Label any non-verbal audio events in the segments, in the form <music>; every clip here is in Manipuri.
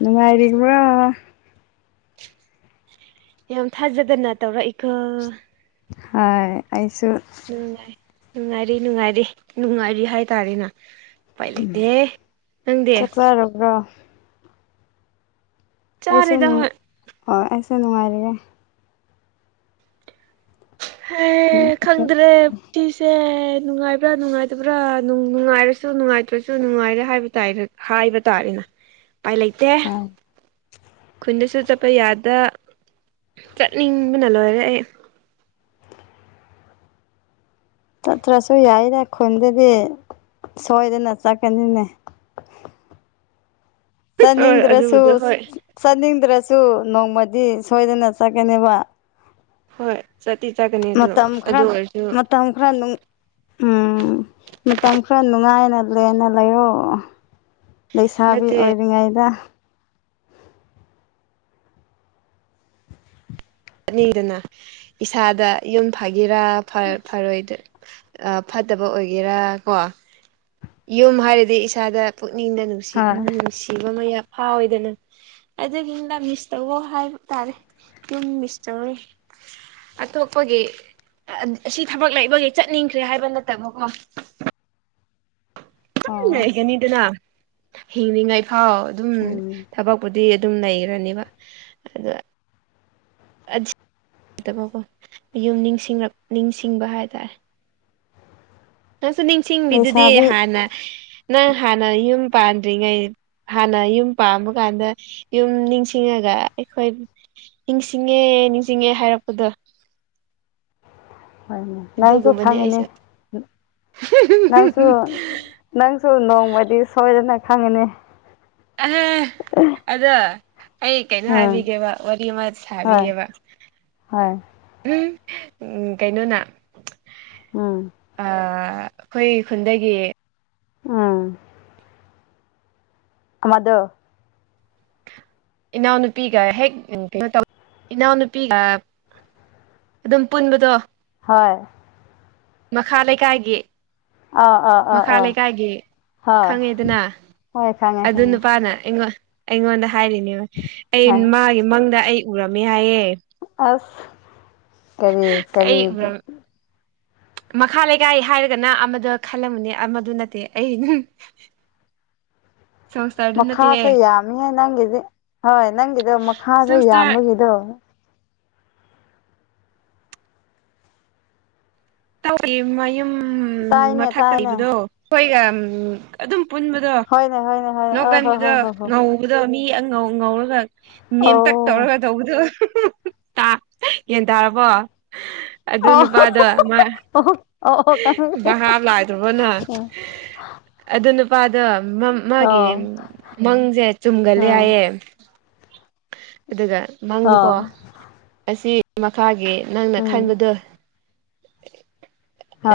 ꯅꯨꯡꯉꯥꯏꯔꯤꯕ꯭ꯔꯣ ꯌꯥꯝ ꯊꯥꯖꯗꯅ ꯇꯧꯔꯛꯏꯀꯣ ꯍꯥꯏ ꯑꯩ ꯅꯨꯡꯉꯥꯏ ꯅꯨꯡꯉꯥꯏꯔꯤ ꯅꯨꯡꯉꯥꯏꯔꯤ ꯅꯨꯡꯉꯥꯏꯔꯤ ꯍꯥꯏꯇꯥꯔꯦꯅ ꯎꯄꯥꯏ ꯂꯩꯇꯦꯍꯦ ꯅꯪꯗꯤ ꯆꯥꯛ ꯆꯥꯔꯕ꯭ꯔꯣ ꯑꯩꯁꯨ ꯆꯔꯦꯗ ꯅꯨꯡ ꯍꯣꯏ ꯍꯣꯏ ꯑꯩꯁꯨ ꯅꯨꯡꯉꯥꯏꯔꯤꯌꯦ ꯍꯥꯏ ꯎꯝ ꯈꯪꯗ꯭ꯔꯦ ꯄꯨꯟꯆꯤꯁꯦ ꯑꯦ ꯅꯨꯡꯉꯥꯏꯕ꯭ꯔꯥ ꯅꯨꯡꯉꯥꯏꯇꯕ꯭ꯔꯥ ꯅꯨꯡꯉꯥꯏꯔꯁꯨ ꯅꯨꯡꯉꯥꯏꯇ꯭ꯔꯁꯨ ꯅꯨꯡꯉꯥꯏꯔꯦ ꯍꯥꯏꯕ ꯇꯥꯏ ꯍꯥꯏꯕ ꯇꯥꯏ ꯑꯗꯨꯅ ꯎꯄꯥꯏ ꯂꯩꯇꯦ ꯍꯣꯏ ꯈꯨꯟꯗꯁꯨ ꯆꯠꯄ ꯆꯠꯄ ꯌꯥꯗ ꯆꯠꯅꯤꯡꯕꯅ ꯂꯣꯏꯔꯦ ꯑꯩ ꯆꯠꯇ꯭ꯔꯁꯨ ꯌꯥꯏꯗ ꯈꯨꯟꯗꯨꯗꯤ ꯁꯣꯏꯗꯅ ꯆꯠꯀꯅꯤꯅꯦ <inaudible> ꯍꯣꯏ ꯆꯠꯅꯤꯡꯗ꯭ꯔꯁꯨ ꯑꯗꯨꯕꯨꯗꯤ ꯍꯣꯏ ꯆꯠꯅꯤꯡꯗ꯭ꯔꯁꯨ ꯁꯨ ꯅꯣꯡꯃꯗꯤ ꯁꯣꯏꯗꯅ ꯆꯠꯀꯅꯤꯕ ꯍꯣꯏ ꯆꯠꯇꯤ ꯆꯠꯀꯅꯤ ꯑꯗꯨ ꯃꯇꯝ ꯈꯔ ꯑꯗꯨ ꯑꯣꯏꯔꯁꯨ ꯃꯇꯝ ꯈꯔ ꯅꯨꯡ ꯎꯝ ꯃꯇꯝ ꯈꯔ ꯅꯨꯡꯉꯥꯏ ꯈꯔ ꯂꯦꯝꯅ ꯂꯩꯌꯣ ꯂꯩꯁꯥꯕꯤ ꯅꯠꯇꯦ ꯑꯣꯏꯔꯤꯉꯩꯗ ꯑꯅꯤꯗꯨꯅ ꯏꯁꯥꯗ ꯌꯨꯝ ꯐꯥꯒꯤꯔ ꯐꯔꯣꯢ ꯐꯔꯣꯏꯗꯣꯏꯔ ꯗꯕ ꯑꯣꯏꯒꯦꯔꯥ ꯀꯣ ꯌꯨꯝ ꯍꯥꯏꯔꯗꯤ ꯏꯁꯥꯗ ꯄꯨꯛꯅꯤꯡꯅ ꯅꯨꯡꯁꯤ ꯍꯣꯏ ꯅꯨꯡꯁꯤꯕ ꯑꯃ ꯑꯥꯎꯏ ꯍꯥꯎꯋꯦꯗꯅ ꯑꯗꯨꯒꯤꯅ ꯃꯤꯁ ꯇꯧꯋꯣ ꯍꯥꯏꯕ ꯇꯥꯔꯦ ꯌꯨꯝ ꯃꯤꯁꯇꯧꯔꯦ ꯑꯇꯣꯞꯄꯒꯤ ꯑꯁꯤ ꯊꯕꯛ ꯂꯩꯕꯒꯤ ꯆꯠꯅꯤꯡꯈ꯭ꯔꯦ ꯍꯥꯏꯕ ꯅꯠꯇꯕꯀꯣ ꯑꯗꯨꯝ ꯑꯣ ꯂꯩꯒꯅꯤꯗꯅ ꯍꯤꯡꯂꯤꯉꯩ ꯐꯥꯎ ꯑꯗꯨꯝ ꯎꯝ ꯊꯕꯛꯄꯨꯗꯤ ꯗꯤ ꯑꯗꯨꯝ ꯂꯩꯈ꯭ꯔꯅꯤꯕ ꯑꯗꯨꯗ ꯑꯗꯨ ꯅꯠꯇꯕꯀꯣ ꯌꯨꯝ ꯅꯤꯡꯁꯤꯡꯔꯛ ꯅꯤꯡꯁꯤꯡꯕ ꯍꯥꯏꯇꯥꯔꯦ ꯅꯪꯁꯨ ꯅꯤꯡꯁꯤꯡꯂꯤꯗꯨꯗꯤ ꯂꯩꯁꯥꯕꯤ ꯍꯥꯟꯅ ꯅꯪ ꯍꯥꯟꯅ ꯌꯨꯝ ꯄꯥꯟꯗ꯭ꯔꯤꯉꯩ ꯍꯥꯟꯅ ꯌꯨꯝ ꯄꯥꯟꯕ ꯀꯥꯟꯗ ꯌꯨꯝ ꯅꯤꯡꯁꯤꯡꯉꯒ ꯑꯩꯈꯣꯏ ꯅꯤꯡꯁꯤꯡꯉꯦ ꯅꯤꯡꯁꯤꯡꯉꯦ ꯍꯥꯏꯔꯛꯄꯗꯣ ꯍꯣꯏꯅꯦ ꯅꯪꯁꯨ ꯑꯗꯨꯒꯨꯝꯕꯅꯦ ꯈꯪꯒꯅꯤ ꯑꯩꯁꯨ ꯅꯪꯁꯨ ꯅꯪꯁꯨ ꯅꯣꯡꯃꯗꯤ ꯁꯣꯏꯗꯅ ꯈꯪꯒꯅꯤ ꯑꯔꯦ ꯑꯗꯣ ꯑꯩ ꯀꯩꯅꯣ ꯎꯝ ꯍꯥꯏꯕꯤꯒꯦꯕ ꯋꯥꯔꯤ ꯑꯃ ꯍꯣꯏ ꯁꯥꯕꯤꯒꯦꯕ ꯍꯣꯏ ꯎꯝ ꯎꯝ ꯀꯩꯅꯣꯅ ꯎꯝ ꯑꯩꯈꯣꯏ ꯈꯨꯟꯗꯒꯤ ꯎꯝ ꯑꯃꯗꯣ ꯏꯅꯥꯎ ꯅꯨꯄꯤꯒ ꯍꯦꯛ ꯏꯅꯥꯎꯅꯄꯤꯒ ꯑꯗꯨꯝ ꯄꯨꯟꯕꯗꯣ ꯍꯣꯏ ꯃꯈꯥ ꯂꯩꯀꯥꯏꯒꯤ ꯑꯥ ꯑꯥ ꯑꯥ ꯃꯈꯥ ꯑꯥ ꯂꯩꯀꯥꯏꯒꯤ ꯍꯣꯏ ꯈꯪꯉꯦꯗꯅ ꯍꯣꯏ ꯈꯪꯉꯦ ꯑꯗꯨ ꯈꯪꯉꯦ ꯅꯨꯄꯥꯅ ꯑꯩꯉꯣꯟ ꯑꯩꯉꯣꯟꯗ ꯍꯥꯏꯔꯤꯅꯦ ꯑꯩ ꯍꯣꯏ ꯃꯥꯒꯤ ꯃꯪꯗ ꯑꯩ ꯎꯔꯝꯃꯦ ꯍꯥꯏꯌꯦ ꯑꯁ ꯀꯔꯤ ꯑꯩ ꯀꯔꯤꯒꯤ ꯎꯔꯝ ꯃꯈꯥ ꯂꯩꯀꯥꯏ ꯍꯥꯏꯔꯒꯅ ꯑꯃꯗ ꯈꯜꯂꯝꯃꯅꯦ ꯑꯃꯗꯨ ꯅꯠꯇꯦ ꯑꯩ <inaudible> ꯁꯪꯁꯇꯔꯗꯨ ꯅꯠꯇꯦꯍꯦ ꯃꯈꯥꯁꯨ ꯌꯥꯝꯃꯤꯍꯦ ꯅꯪꯒꯤꯗꯤ ꯍꯣꯏ ꯅꯪꯒꯤꯗꯣ ꯃꯈꯥꯁꯨ ꯁꯪꯁꯇꯔ ꯌꯥꯝꯕꯒꯤꯗꯣ ꯇꯧꯒꯤ ꯃꯌꯨꯝ ꯇꯥꯏꯅꯦ ꯃꯊꯛ ꯇ ꯇꯥꯏꯅꯦ ꯂꯩꯕꯗꯣ ꯑꯩꯈꯣꯏꯒ ꯑꯗꯨꯝ ꯄꯨꯟꯕꯗꯣ ꯍꯣꯏꯅꯦ ꯍꯣꯏꯅꯦ ꯍꯣꯏꯅꯦ ꯑ ꯍꯣ ꯍꯣ ꯅꯣꯛꯒꯟꯕꯗ ꯍꯣ ꯍꯣ ꯉꯧꯕꯗꯣ ꯃꯤ ꯑꯉꯧ ꯉꯧꯔꯒ ꯅꯦꯝꯇꯛ ꯑꯧ ꯇꯧꯔꯒ ꯇꯧꯕꯗꯣ <unintelligible> ꯇꯥ ꯌꯦꯟꯇꯥꯔꯕꯣ ꯑꯗꯨ ꯑꯣ ꯅꯨꯄꯥꯗꯣ ꯃꯥ ꯑꯣ ꯑꯣ ꯚꯥꯞ ꯂꯥꯛꯇ꯭ꯔꯕꯣ ꯅꯪ ꯈꯪꯉꯦ <unintelligible> ꯑꯗꯨ ꯅꯨꯄꯥꯗꯣ ꯃꯥꯒꯤ ꯑꯣ ꯃꯪꯁꯦ ꯆꯨꯝꯒꯜꯂꯦ ꯑꯥ ꯍꯥꯏꯌꯦ ꯑꯗꯨꯒ ꯃꯪꯗꯨꯀꯣ ꯑꯣ ꯑꯁꯤ ꯃꯈꯥꯒꯤ ꯅꯪꯅ ꯎꯝ ꯈꯟꯕꯗꯣ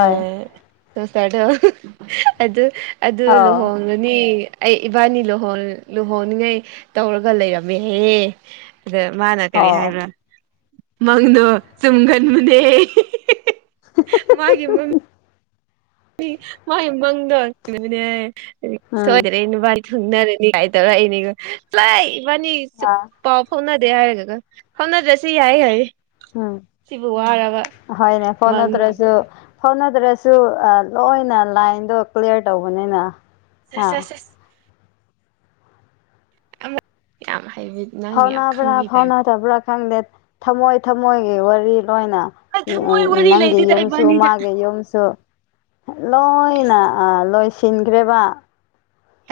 ꯑ ꯁꯣꯁꯔꯗꯣ ꯑꯗꯨ ꯑꯗꯨ ꯑꯧ ꯂꯨꯍꯣꯡꯉꯅꯤ ꯑꯩ ꯏꯕꯥꯟꯅꯤ ꯂꯨꯍꯣꯡ ꯂꯨꯍꯣꯡꯅꯤꯡꯉꯥꯏ ꯇꯧꯔꯒ ꯂꯩꯔꯝꯃꯦ ꯍꯥꯢꯑꯦ ꯗꯨ ꯃꯥꯅ ꯀꯔꯤ ꯑꯧ ꯍꯥꯏꯕ꯭ꯔꯥ ꯃꯪꯗꯣ ꯆꯨꯝꯒꯟꯕꯅꯦ ꯃꯥꯒꯤ ꯃꯪ ꯃꯥꯏ ꯃꯪꯗꯣ ꯆꯨꯝꯒꯟꯕꯅꯦ ꯍꯥꯢꯌꯦ ꯎꯝ ꯁꯣꯢꯗꯔꯦ ꯅꯣꯢꯕꯥ ꯊꯨꯡꯅꯔꯅꯤ ꯀꯥꯏ ꯇꯧꯔꯛꯏꯅꯤꯒꯣ ꯆꯣꯢ ꯏꯕꯥꯅꯤ ꯑꯥ ꯄꯥꯎ ꯐꯥꯎꯅ ꯗꯦ ꯍꯥꯢꯔꯒ ꯀꯣ ꯐꯥꯎꯅꯗ꯭ꯔꯁꯨ ꯌꯥꯏ ꯍꯥꯏꯌꯦ ꯎꯝ ꯁꯤꯕꯨ ꯋꯥꯔꯕ ꯍꯣꯏꯅꯦ ꯃꯪꯗꯨꯕꯨ ꯐꯣꯟꯅꯠꯇ꯭ꯔꯁꯨ ꯐꯣꯟꯅ ꯗ꯭ꯔꯁꯨ ꯑ ꯂꯣꯏꯅ ꯂꯥꯏꯟꯗꯣ ꯀ꯭ꯂꯤꯌꯥꯔ ꯇꯧꯕꯅꯤꯅ ꯍꯥ ꯁꯦꯁ ꯁꯦꯁ ꯑꯃ ꯌꯥꯝ ꯍꯩꯕꯤ ꯅꯪ ꯌꯥꯝ ꯐꯥꯎꯅꯥꯕ꯭ꯔꯥ ꯈꯪꯕꯩ ꯇꯥꯏꯞꯇ ꯐꯥꯎꯅꯥꯗꯕ꯭ꯔꯥ ꯈꯪꯗꯦ ꯊꯝꯃꯣꯏ ꯊꯝꯃꯣꯏꯒꯤ ꯋꯥꯔꯤ ꯂꯣꯏꯅ ꯑꯩ ꯊꯃꯣꯏ ꯋꯥꯔꯤ ꯅꯪꯒꯤ ꯂꯩꯇꯦꯗ ꯌꯨꯝꯁꯨ ꯏꯕꯥꯅꯤꯗ ꯃꯥꯒꯤ ꯌꯨꯝꯁꯨ ꯂꯣꯏꯅ ꯑꯁ ꯑ ꯂꯣꯏ ꯁꯤꯟꯈ꯭ꯔꯦꯕ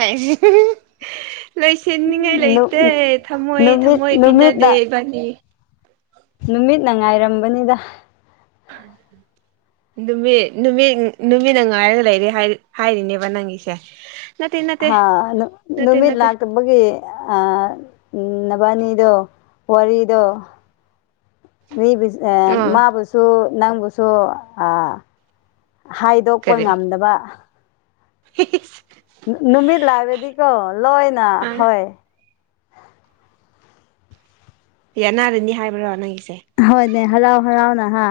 ꯍꯥꯏꯁꯦ <unintelligible> ꯂꯣꯏꯁꯤꯟꯅꯤꯉꯥꯏ ꯅꯨ ꯂꯩꯇꯦ ꯊꯝꯃꯣꯏ ꯅꯨꯃꯤꯠ ꯊꯝꯃꯣꯏ ꯄꯤꯅꯗꯦ ꯅꯨꯃꯤꯠꯅ ꯏꯕꯥꯅꯤ ꯅꯨꯃꯤꯠꯅ ꯉꯥꯏꯔꯝꯕꯅꯤꯗ <unintelligible> ꯅꯨꯃꯤꯠ ꯅꯨꯃꯤꯠ ꯅꯨꯃꯤꯠꯅ ꯉꯥꯏꯔꯒ ꯂꯩꯔꯦ ꯍꯥꯢꯔ ꯍꯥꯏꯔꯤꯅꯦꯕ ꯅꯪꯒꯤꯁꯦ ꯅꯠꯇꯦ ꯅꯠꯇꯦ ꯍꯥ ꯅꯨ ꯅꯠꯇꯦ ꯅꯨꯃꯤꯠ ꯅꯠꯇꯦ ꯂꯥꯛꯇꯕꯒꯤ ꯑ ꯅꯕꯥꯟꯅꯤ ꯗꯣ ꯋꯥꯔꯤꯗꯣ ꯃꯤꯕꯨ ꯑ ꯑꯥ ꯃꯥꯕꯨꯁꯨ ꯅꯪꯕꯨꯁꯨ ꯍꯥꯏꯗꯣꯛꯄ ꯉꯝꯗꯕ ꯍꯦꯍꯦꯁ ꯅꯨꯃꯤꯠ ꯂꯥꯛꯂꯗꯤꯀꯣ ꯂꯣꯏꯅ ꯍꯣꯏ <unintelligible> ꯍꯥꯏꯕ꯭ꯔꯣ ꯅꯪꯒꯤꯁꯦ ꯅꯦ ꯍꯔꯥꯎ ꯍꯔꯥꯎꯅ ꯍꯥ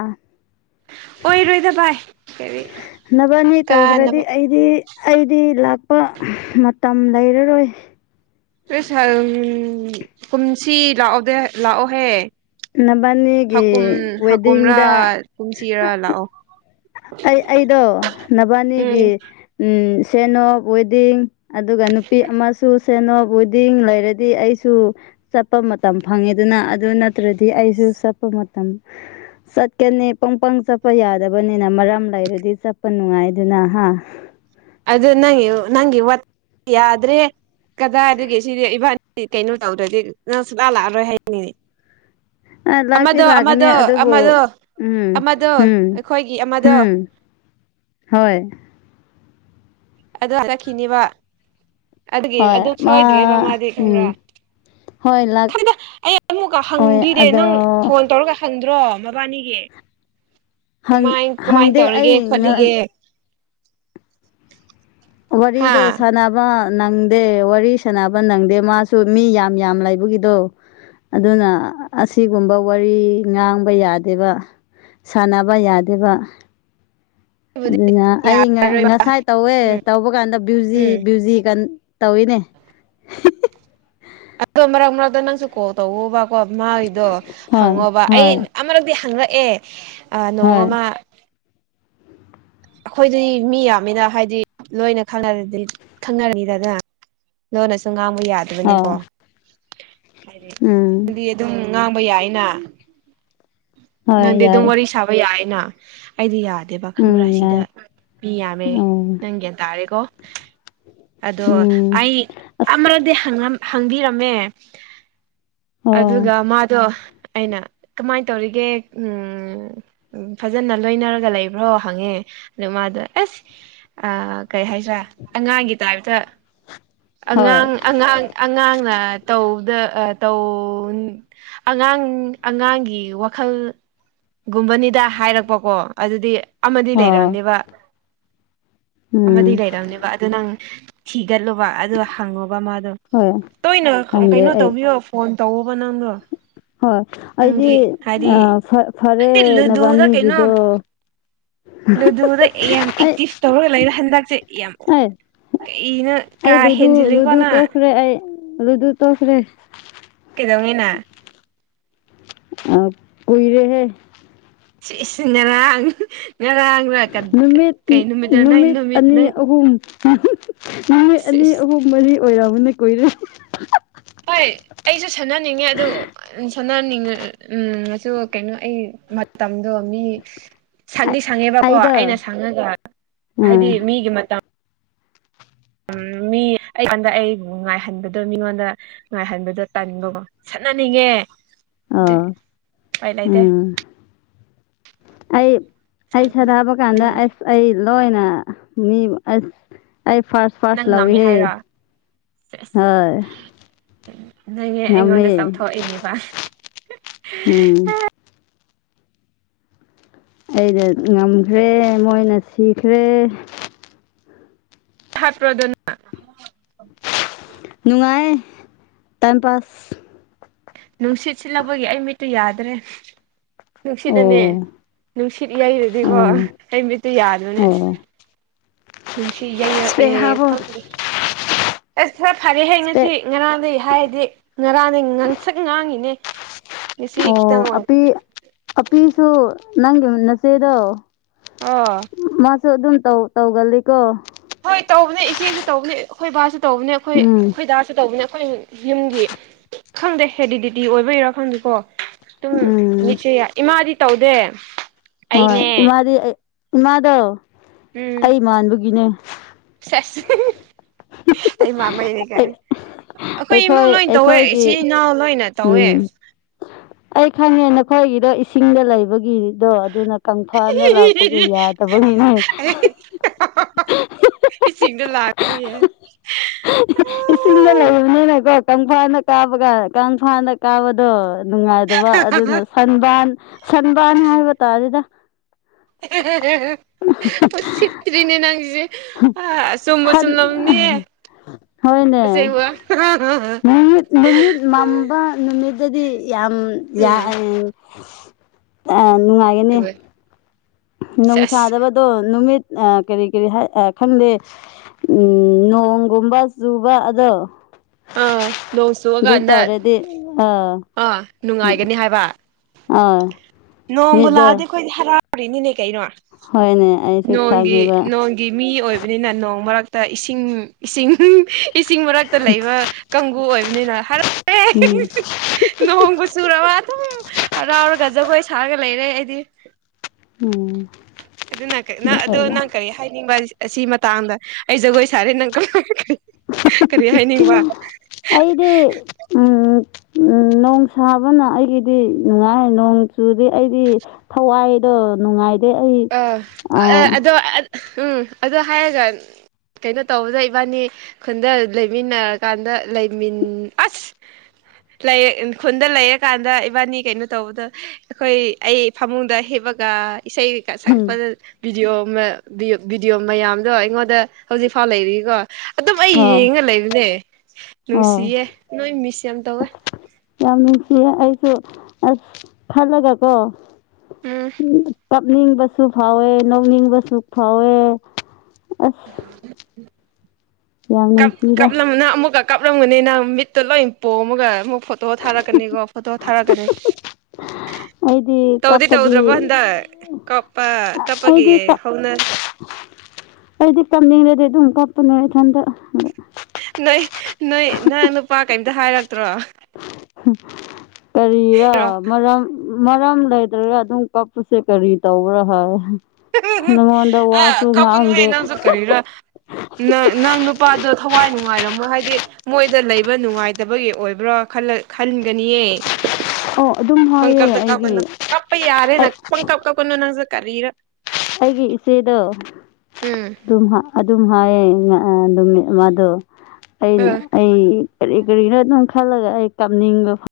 ꯑꯣꯏꯔꯣꯏꯗ ꯚꯥꯏ ꯀꯔꯤ ꯅꯕꯥꯟꯅꯤ ꯇꯧꯗ꯭ꯔꯗꯤ ꯀꯥꯅꯕ ꯑꯩꯗꯤ ꯑꯩꯗꯤ ꯂꯥꯛꯄ ꯃꯇꯝ ꯂꯩꯔꯔꯣꯏ <unintelligible> ꯀꯨꯝꯁꯤ ꯂꯥꯛꯑꯣꯗꯦ ꯂꯥꯛꯑꯣꯍꯦ ꯅꯕꯅꯤꯒꯤ ꯍꯀꯨꯝ ꯍꯀꯨꯝꯔꯥ ꯋꯦꯗꯤꯡꯗ ꯀꯨꯝꯁꯤꯔꯥ ꯂꯥꯛꯑꯣ ꯑꯩ ꯑꯩꯗꯣ ꯎꯝ ꯅꯕꯥꯅꯤꯒꯤ ꯎꯝ ꯁꯦꯅꯣꯞ ꯋꯦꯗꯤꯡ ꯑꯗꯨꯒ ꯅꯨꯄꯤ ꯑꯃꯁꯨ ꯁꯦꯅꯣꯞ ꯋꯦꯗꯤꯡ ꯂꯩꯔꯗꯤ ꯑꯩꯁꯨ ꯆꯠꯄ ꯃꯇꯝ ꯐꯪꯉꯦꯗꯅ ꯑꯗꯨ ꯅꯠꯇ꯭ꯔꯗꯤ ꯑꯩꯁꯨ ꯆꯠꯄ ꯃꯇꯝ ꯆꯠꯀꯅꯦ ꯄꯪ ꯄꯪ ꯆꯠꯄ ꯌꯥꯗꯕ ꯗꯨꯅꯤꯅ ꯃꯔꯝ ꯂꯩꯔꯗꯤ ꯆꯠꯄ ꯅꯨꯡꯉꯥꯏꯗꯅ ꯍꯥ ꯑꯗꯨ ꯅꯪꯪꯒꯤ ꯅꯪꯒꯤ ꯋꯥꯠ ꯌꯥꯗ꯭ꯔꯦꯍꯦ ꯀꯗꯥꯏꯗꯒꯤ ꯁꯤꯗꯤ ꯏꯕꯥꯅꯤꯗꯤ ꯀꯩꯅꯣ ꯇꯧꯗ꯭ꯔꯗꯤ ꯅꯪ ꯁꯨꯂꯥꯛ ꯂꯥꯛꯑꯔꯣꯏ ꯍꯥꯏꯕꯅꯤꯅꯦ ꯑꯥ ꯂꯥꯛꯇꯤ ꯑꯃꯗꯣ ꯂꯥꯛꯀꯅꯤ ꯑꯃꯗꯣ ꯑꯗꯨꯕꯨ ꯑꯃꯗꯣ ꯎꯝ ꯑꯃꯗꯣ ꯍꯨꯝ ꯑꯩꯈꯣꯏꯒꯤ ꯑꯃꯗꯣ ꯍꯨꯝ ꯍꯣꯏ ꯑꯗꯨ ꯆꯠꯈꯤꯅꯤꯕ ꯑꯗꯨꯒꯤ ꯍꯣꯏ ꯑꯗꯨ ꯃꯥ ꯁꯣꯏꯗ꯭ꯔꯦꯕ ꯃꯥꯗꯤ ꯈꯪꯕ꯭ꯔꯥ ꯎꯝ ꯍꯣꯏ ꯂꯥꯛ ꯈꯪꯗꯦ ꯑꯩ ꯑꯃꯨꯛꯀ ꯍꯣꯏ ꯍꯪꯕꯤꯔꯦ ꯑꯗꯣ ꯅꯪ ꯐꯣꯟ ꯇꯧꯔꯒ ꯍꯪ ꯇ꯭ꯔꯣ ꯃꯕꯥꯅꯤꯒꯤ ꯍꯪ ꯀꯃꯥꯏ ꯀꯃꯥꯏꯅ ꯍꯪꯗꯦ ꯇꯧꯔꯤꯒꯦ ꯑꯩ ꯉ ꯈꯣꯠꯂꯤꯒꯦ ꯍꯥ ꯋꯥꯔꯤꯗꯣ ꯁꯥꯟꯅꯕ ꯅꯪꯗꯦ ꯋꯥꯔꯤ ꯁꯥꯟꯅꯕ ꯅꯪꯗꯦ ꯃꯥꯁꯨ ꯃꯤ ꯌꯥꯝ ꯌꯥꯝ ꯂꯩꯕꯒꯤꯗꯣ ꯑꯗꯨꯅ ꯑꯁꯤꯒꯨꯝꯕ ꯋꯥꯔꯤ ꯉꯥꯡꯕ ꯌꯥꯗꯦꯕ ꯁꯥꯟꯅꯕ ꯌꯥꯗꯦꯕ ꯑꯗꯨꯕꯨꯗꯤ ꯑꯗꯨꯅ ꯑꯩ ꯉꯥ ꯌꯥꯔꯔꯣꯏꯕ ꯉꯁꯥꯏ ꯇꯧꯋꯦ ꯎꯝ ꯇꯧꯕ ꯀꯥꯟꯗ ꯕ꯭ꯌꯨꯖꯤ ꯎꯝ ꯕ꯭ꯌꯨꯖꯤ ꯀꯟ ꯇꯧꯋꯤꯅꯦ ꯍꯤ ꯍꯤ ꯑꯗꯣ ꯃꯔꯛ ꯃꯔꯛꯇ ꯅꯪꯁꯨ ꯀꯣꯜ ꯇꯧꯑꯣꯕ ꯀꯣ ꯃꯏꯗꯣ ꯍꯣꯏ ꯍꯪꯉꯣꯕ ꯑꯩ ꯍꯣꯏ ꯑꯃꯔꯛꯇꯤ ꯍꯪꯂꯛꯑꯦ ꯑꯥ ꯍꯣꯏ ꯅꯣꯡꯑꯃ ꯑꯩꯈꯣꯏꯗꯤ ꯃꯤ ꯌꯥꯝꯃꯤꯗ ꯍꯥꯏꯗꯤ ꯂꯣꯏꯅ ꯈꯪꯅꯗꯤ ꯈꯪꯅꯔꯅꯤꯗꯅ ꯂꯣꯟꯅꯁꯨ ꯉꯥꯡꯕ ꯌꯥꯗꯕꯅꯤꯀꯣ ꯑꯣ ꯎꯝ ꯑꯗꯨꯗꯤ ꯑꯗꯨꯝ ꯉꯥꯡꯕ ꯌꯥꯏꯅ ꯍꯣꯏ ꯅꯪꯗꯤ ꯑꯗꯨꯝ ꯌꯥꯏ ꯋꯥꯔꯤ ꯁꯥꯕ ꯌꯥꯏꯅ ꯑꯩꯗꯤ ꯌꯥꯗꯦ ꯗꯦꯕ ꯈꯪꯕ꯭ꯔꯥ ꯎꯝ ꯁꯤꯗ ꯌꯥꯏ ꯃꯤ ꯌꯥꯝꯃꯦ ꯑꯣ ꯅꯪ ꯒ꯭ꯌꯥꯟ ꯇꯥꯔꯦꯀꯣ ꯑꯗꯣ ꯎꯝ ꯑꯩ ꯑꯁ ꯑꯃꯔꯛꯗꯤ ꯍꯪꯉꯝ ꯍꯪꯕꯤꯔꯝꯃꯦ ꯑꯣ ꯑꯗꯨꯒ ꯃꯥꯗꯣ ꯑꯩꯅ ꯀꯃꯥꯏꯅ ꯇꯧꯔꯤꯒꯦ ꯎꯝ ꯎꯝ ꯐꯖꯅ ꯂꯣꯏꯅꯔꯒ ꯂꯩꯕ꯭ꯔꯣ ꯍꯪꯉꯦ ꯑꯗꯨ ꯃꯥꯗꯣ ꯑꯦꯁ ꯑꯥ ꯀꯩ ꯍꯥꯏꯁꯤ ꯇ꯭ꯔ ꯑꯉꯥꯡꯒꯤ ꯇꯥꯏꯞꯇ <inaudible> ꯍꯣꯏ ꯑꯉꯥꯡ ꯑꯉꯥꯡ ꯑꯉꯥꯡꯅ ꯇꯧꯕꯗ ꯑꯥ ꯇꯧ ꯑꯉꯥꯡ ꯑꯉꯥꯡꯒꯤ ꯋꯥꯈꯜ ꯒꯨꯝꯕꯅꯤꯗ ꯍꯥꯏꯔꯛꯄꯀꯣ ꯑꯗꯨꯗꯤ ꯑꯃꯗꯤ ꯑꯣ ꯂꯩꯔꯝꯅꯤꯕ ꯑꯃꯗꯤ ꯎꯝ ꯂꯩꯔꯝꯅꯤꯕ ꯑꯗꯨ ꯅꯪ ꯊꯤ ꯒꯠꯂꯨꯕ ꯑꯗꯨ ꯍꯪꯉꯣꯕ ꯃꯥꯗꯣ ꯍꯣꯏ ꯇꯣꯏꯅ ꯍꯪꯒꯦ ꯀꯩꯅꯣ ꯑꯩ ꯇꯧꯕꯤꯌꯣ ꯐꯣꯟ ꯇꯧꯑꯣꯕ ꯅꯪꯗꯣ ꯍꯣꯏ ꯑꯩꯗꯤ ꯅꯪꯗꯤ ꯑꯥ ꯍꯥꯏꯗꯤ ꯐ ꯐꯔꯦ ꯅꯪꯗꯤ ꯂꯨꯗꯨꯗ ꯅꯕꯥꯅꯤꯒꯤꯗꯣ ꯀꯩꯅꯣ ꯂꯨꯗꯨꯗ ꯑꯦꯝ ꯑꯩ ꯏꯛꯇꯤꯁ ꯇꯧꯔꯒ ꯂꯩꯔꯦ ꯍꯟꯗꯛꯁꯦ ꯑꯦꯝ ꯑꯩ ꯀꯩꯅꯣ ꯀꯥ ꯍꯦꯟꯖꯤꯜꯂꯤꯀꯣ ꯅꯪ ꯑꯗꯨ ꯑꯗꯨ ꯇꯣꯛꯈ꯭ꯔꯦ ꯀꯩꯗꯧꯅꯤ ꯅꯪ ꯑ ꯀꯨꯏꯔꯦꯍꯦ ꯁꯤꯁ ꯉꯔꯥꯡ ꯉꯔꯥꯡꯔ ꯅꯨꯃꯤꯠ ꯀꯩ ꯅꯨꯃꯤꯠꯇ ꯅꯪ ꯅꯨꯃꯤꯠ ꯑꯅꯤ ꯅꯪ ꯑꯍꯨꯝ ꯅꯨꯃꯤꯠ ꯑꯅꯤ ꯑꯅꯤ ꯁꯤꯁ ꯑꯍꯨꯝ ꯃꯔꯤ ꯑꯣꯏꯔꯕꯅ ꯀꯨꯏꯔꯦ ꯍꯣꯏ ꯑꯩꯁꯨ ꯁꯥꯟꯅꯅꯤꯡꯉꯦ ꯑꯗꯨ ꯁꯅꯥꯅꯤꯡ ꯎ ꯑꯗꯨ ꯀꯩꯅꯣ ꯑꯩ ꯃꯇꯝ ꯑꯗꯣ ꯃꯤ ꯁꯪꯗꯤ ꯁꯪꯉꯦꯕꯀꯣ ꯑꯩꯗꯣ ꯑꯩꯅ ꯁꯪꯉꯒ ꯍꯥꯏꯗꯤ ꯎꯝ ꯃꯤꯒꯤ ꯃꯇꯝ ꯎꯝ ꯃꯤ ꯑꯩꯉꯣꯟꯗ ꯑꯩ ꯉꯥꯏꯍꯟꯕꯗꯣ ꯃꯤꯉꯣꯟꯗ ꯉꯥꯏꯍꯟꯕꯗꯣ ꯇꯟꯕꯒꯣ ꯆꯠꯅꯅꯤꯡꯉꯦ ꯑꯗꯨ ꯑꯣ ꯎꯄꯥ ꯂꯩꯇꯦ ꯎꯝ ꯑꯩ ꯑꯩ ꯁꯪꯗꯦ ꯁꯥꯟꯅꯕ ꯀꯥꯟꯗ ꯎꯝ ꯑꯁ ꯑꯩ ꯂꯣꯏꯅ ꯃꯤ ꯑꯁ ꯑꯩ ꯐꯥꯔꯥꯁ ꯅꯪ ꯐꯁ ꯂꯥꯎꯏ ꯉꯝꯃꯦ ꯍꯦ ꯍꯥꯏꯔꯣ ꯁꯦꯁ ꯍꯣꯏ ꯅꯪꯅꯦ ꯉꯝꯃꯦ ꯑꯩꯉꯣꯟꯗ ꯆꯥꯝꯊꯣꯛꯏꯅꯦꯕ ꯎꯝ ꯑꯩꯗ ꯉꯝꯈ꯭ꯔꯦ ꯃꯣꯏꯅ ꯁꯤꯈ꯭ꯔꯦ ꯑꯗꯨꯅ ꯅꯨꯡꯉꯥꯏ ꯇꯥꯏꯝ ꯄꯥꯁ ꯅꯨꯡꯁꯤꯠ ꯁꯤꯠꯂꯕꯒꯤ ꯑꯩ ꯃꯤꯠꯇꯨ ꯌꯥꯗ꯭ꯔꯦ ꯅꯨꯡꯁꯤꯠ ꯑꯅꯦ ꯑꯣ ꯅꯨꯡꯁꯤꯠ ꯌꯩꯔꯗꯤꯀꯣ ꯑꯣ ꯑꯩ ꯃꯤꯠꯇꯨ ꯌꯥꯗ꯭ꯔꯅꯦ ꯑꯁ ꯑꯣ ꯅꯨꯡꯁꯤ ꯏꯁꯄꯦꯛ ꯌꯩꯔꯛꯑꯦ ꯍꯥꯞꯄꯣ ꯈꯪ ꯑꯁ ꯈꯔ ꯐꯔꯦꯍꯦ ꯉꯁꯤ ꯏꯁꯄꯦꯛ ꯉꯔꯥꯡꯗꯩ ꯍꯥꯏꯔꯗꯤ ꯉꯔꯥꯡꯗꯒꯤ ꯉꯥꯡꯁꯛ ꯉꯥꯡꯉꯤꯅꯦ ꯉꯁꯤ ꯑꯣ ꯈꯤꯇꯪ ꯑꯣꯏ ꯑꯄꯤ ꯑꯄꯤꯁꯨ ꯅꯪꯒꯤ ꯅꯆꯦꯗꯣ ꯑꯣ ꯁꯨ ꯑꯗꯨꯝ ꯇꯧꯒꯜꯂꯤꯀꯣ ꯍꯣꯏ ꯇꯧꯕꯅꯦ ꯏꯆꯦꯁꯨ ꯇꯧꯕꯅꯦ ꯑꯩꯈꯣꯏ ꯕꯥꯁꯨ ꯇꯧꯕꯅꯦ ꯑꯩꯈꯣꯏ ꯎꯝ ꯑꯩꯈꯣꯏ ꯗꯥꯁꯨ ꯇꯧꯕꯅꯦ ꯑꯩꯈꯣꯏ ꯌꯨꯝꯒꯤ ꯈꯪꯗꯦ ꯍꯦꯗꯤꯗꯤꯇꯤ ꯑꯣꯏꯕꯒꯤꯔꯥ ꯈꯪꯗꯦꯀꯣ ꯑꯗꯨꯝ ꯎꯝ ꯃꯤꯆꯦ ꯏꯃꯥꯗꯤ ꯇꯧꯗꯦ ꯍꯣꯏ ꯑꯩꯅꯦ ꯏꯃꯥꯗꯤ ꯏꯃꯥꯗꯣ ꯎꯝ ꯑꯩ ꯃꯥꯟꯕꯒꯤꯅꯦ ꯆꯁ <unintelligible> ꯑꯩ ꯃꯥꯟꯕꯩꯅꯦ ꯀꯥꯏ ꯑꯩ ꯑꯩꯈꯣꯏ ꯏꯃꯨꯡ ꯂꯣꯏꯅ ꯇꯧꯋꯦ ꯏꯆꯤꯜ ꯏꯅꯥꯎ ꯂꯣꯏꯅ ꯇꯧꯋꯦ ꯎꯝ ꯑꯩ ꯈꯪꯉꯦ ꯅꯈꯣꯏꯒꯤꯗꯣ ꯏꯁꯤꯡꯗ ꯂꯩꯕꯒꯤ ꯗꯣ ꯑꯗꯨꯅ ꯀꯪꯐꯥꯜꯗ ꯂꯥꯛꯄꯒꯤ ꯌꯥꯗꯕꯒꯤꯅꯦ ꯏꯁꯤꯡꯗ ꯂꯥꯛꯇꯕꯒꯤ ꯀꯪꯐꯥꯜꯗ ꯀꯥꯕ ꯀꯥꯟꯗ ꯀꯪꯐꯥꯜꯗ ꯀꯥꯕꯗꯣ ꯅꯨꯡꯉꯥꯏꯇꯕ ꯑꯗꯨꯅ ꯁꯟꯕꯥꯟ ꯁꯟꯕꯥꯥꯟ ꯍꯥꯏꯕ ꯇꯥꯔꯦꯗ <unintelligible> ꯎꯁꯤꯠꯇꯔꯤꯅꯦ ꯅꯪꯒꯤꯁꯦ ꯁꯟ ꯍꯣꯏꯅꯦ ꯑꯁꯦꯡꯕ ꯅꯨꯃꯤꯠ ꯅꯨꯃꯤꯠ ꯃꯝꯕ ꯅꯨꯃꯤꯠ ꯑꯗꯨꯗꯗꯤ ꯌꯥꯝ ꯌꯥꯏ ꯑꯥ ꯅꯨꯡꯉꯥꯏꯒꯅꯤ ꯁꯦꯁ ꯅꯨꯡꯁꯥꯗꯕꯗꯣ ꯅꯨꯃꯤꯠ ꯑꯥ ꯀꯔꯤ ꯀꯔꯤ ꯈꯪꯗꯦ ꯅꯣꯡꯒꯨꯝꯕ ꯆꯨꯕ <unintelligible> ꯑꯥ ꯅꯣꯡ ꯆꯨꯕ ꯑꯗꯨ ꯀꯥꯟꯗ ꯇꯧꯔꯗꯤ ꯑꯥ ꯑꯥ ꯅꯨꯡꯉꯥꯏꯒꯅꯤ ꯍꯥꯏꯕ ꯑꯥ ꯅꯣꯡꯕꯨ ꯃꯤꯠꯗꯣ ꯂꯥꯛꯑꯗꯤ ꯑꯩꯈꯣꯏ ꯈꯥꯔꯥꯎ ꯇꯅꯤꯅꯦ ꯀꯩꯅꯣ ꯍꯣꯏꯅꯦ ꯑꯩꯁꯨ ꯅꯣꯡꯒꯤ ꯈꯪꯉꯦꯕ ꯅꯣꯡꯒꯤ ꯃꯤ ꯑꯣꯏꯕꯅꯤꯅ ꯅꯣꯡ ꯃꯔꯛ ꯇꯥ ꯏꯁꯤꯡ ꯏꯁꯤꯡ ꯏꯁꯤꯡ ꯃꯔꯛꯇ ꯂꯩꯌꯨ ꯀꯥꯡꯒꯨ ꯑꯣꯏꯕꯅꯤꯅ ꯍꯔꯦ ꯎꯝ ꯅꯣꯡꯕꯨ ꯆꯨꯔꯕ ꯑꯗꯨꯝ ꯍꯔꯥꯎꯔꯒ ꯖꯒꯣꯏ ꯁꯥꯔꯒ ꯂꯩꯔꯦ ꯑꯩꯗꯤ ꯎꯝ ꯑꯗꯨ ꯀ ꯅꯪ ꯑꯗꯣ ꯀꯔꯤ ꯍꯥꯏꯅꯤꯡꯕ ꯑꯁꯤ ꯃꯇꯥꯡꯗ ꯑꯩ ꯖꯒꯣꯏ ꯁꯥꯔꯦ ꯅꯪ ꯀ ꯑꯩꯗꯤ ꯎꯝ ꯎꯝ ꯅꯣꯡ ꯁꯥꯕꯅ ꯑꯩꯒꯤꯗꯤ ꯅꯨꯡꯉꯥꯏ ꯅꯣꯡ ꯆꯨꯗꯤ ꯑꯩꯗꯤ ꯊꯋꯥꯏ ꯗꯣ ꯅꯨꯡꯉꯥꯏ ꯑꯥ ꯑꯗꯨ ꯎꯝ ꯑꯗꯨ ꯍꯥꯏꯔꯒ ꯀꯩꯅꯣ ꯇꯧꯕꯗ ꯏꯕꯥꯅꯤ ꯈꯨꯟꯗ ꯂꯩꯃꯤꯟꯅꯔꯀꯥꯟꯗ ꯂꯩꯃꯤꯟ ꯑꯁ ꯂꯩ ꯈꯨꯟꯗ ꯂꯩꯔꯀꯥꯟꯗ ꯏꯕꯥꯅꯤ ꯀꯩꯅꯣ ꯇꯧꯕꯗ ꯑꯩꯈꯣꯏ ꯑꯩ ꯐꯃꯨꯡꯗ ꯍꯤꯞꯄ ꯗꯨꯒ ꯏꯁꯩ ꯎꯝ ꯁꯛꯄ ꯚꯗꯤꯑꯣ ꯚꯗꯤꯑꯣ ꯃꯌꯥꯝꯗꯣ ꯑꯩꯉꯣꯟꯗ ꯍꯧꯖꯤꯛꯐꯥꯎ ꯂꯩꯔꯤꯀꯣ ꯑꯗꯨꯝ ꯑꯩ ꯑꯥ ꯌꯦꯡꯉ ꯂꯩꯕꯅꯦ ꯑꯥ ꯅꯨꯡꯁꯤꯌꯦ ꯅꯣꯏ ꯃꯤꯁ ꯌꯥꯝ ꯇꯧꯋꯦ ꯌꯥꯝ ꯅꯨꯡꯁꯤꯌꯦ ꯑꯩꯁꯨ ꯑꯁ ꯈꯜꯂꯒ ꯀꯣ ꯎꯝ ꯎ ꯀꯞꯅꯤꯡꯕꯁꯨ ꯐꯥꯎꯋꯦ ꯅꯣꯛꯅꯤꯡꯕꯁꯨ ꯐꯥꯎꯋꯦ ꯑꯁ ꯌꯥꯝ ꯀꯄ ꯅꯨꯡꯁꯤꯗ ꯀꯞꯂꯝꯅ ꯑꯃꯨꯛꯀ ꯀꯥꯞꯂꯝꯒꯅꯤ ꯅꯪ ꯃꯤꯠꯇꯨ ꯂꯣꯏ ꯄꯣꯝꯃꯒ ꯑꯃꯨꯛ ꯐꯣ ꯇꯣ ꯊꯥꯔꯛꯀꯅꯤꯒꯣ ꯐꯣꯇꯣ ꯊꯥꯔꯛꯀꯅꯤ ꯑꯩꯗꯤ ꯇꯧꯗꯤ ꯀꯞꯄꯗꯤ ꯇꯧꯗ꯭ꯔꯕꯣ ꯍꯟꯗꯛ ꯀꯞꯄ ꯀꯄꯒꯤ ꯑꯩꯗꯤ ꯀꯞ ꯍꯧꯅ ꯑꯩꯗꯤ ꯀꯄꯅꯤꯔꯗꯤ ꯑꯗꯨꯝ ꯀꯞꯄꯅꯦ ꯏꯊꯟꯇ ꯅꯣꯏ ꯅꯣꯏ ꯅꯪ ꯅꯨꯄꯥ ꯀꯩꯝꯇ ꯍꯥꯏꯔꯛꯇ꯭ꯔꯣ ꯀꯔꯤꯔꯥ ꯃꯔꯝ ꯃꯔꯝ ꯂꯩꯇ꯭ꯔꯒ ꯑꯗꯨꯝ ꯀꯞꯄꯁꯦ ꯀꯔꯤ ꯇꯧꯕ꯭ꯔꯥ ꯍꯥꯏ ꯅꯪꯉꯣꯟꯗ ꯑ ꯋꯥꯁꯨ ꯀꯞꯄꯅꯨ ꯍꯦ ꯉꯥꯡꯗꯦ ꯅꯪꯁꯨ ꯀꯔꯤꯔ ꯅꯪ ꯅꯪ ꯅꯨꯄꯥꯗꯣ ꯊꯋꯥꯏ ꯅꯨꯡꯉꯥꯏꯔꯝꯃꯣ ꯍꯥꯏꯗꯤ ꯃꯣꯏꯗ ꯂꯩꯕ ꯅꯨꯡꯉꯥꯏꯇꯕꯒꯤ ꯑꯣꯏꯕ꯭ꯔꯥ ꯈꯂ ꯈꯟꯒꯅꯤꯌꯦ ꯑꯣ ꯑꯗꯨꯝ ꯍꯥꯏꯌꯦ ꯄꯪꯀꯞꯗ ꯑꯩꯒꯤ ꯀꯥꯞꯀꯅꯨ ꯀꯞꯄ ꯌꯥꯔꯦ ꯅ ꯄꯪꯀꯞꯇ ꯀꯅꯣ ꯅꯪꯁꯨ ꯀꯔꯤꯔꯥ ꯑꯩꯒꯤ ꯏꯆꯦꯗꯣ ꯎꯝ ꯑꯗꯨꯝ ꯑꯗꯨꯝ ꯍꯥꯏꯌꯦ ꯅ ꯅꯨꯃꯤꯠ ꯃꯥꯗꯣ ꯑ ꯑꯩꯅ ꯑꯩ ꯀꯔꯤ ꯀꯔꯤꯅꯣ ꯑꯗꯨꯝ ꯈꯜꯂꯒ ꯑꯩ ꯀꯥꯞꯅꯤꯡꯕ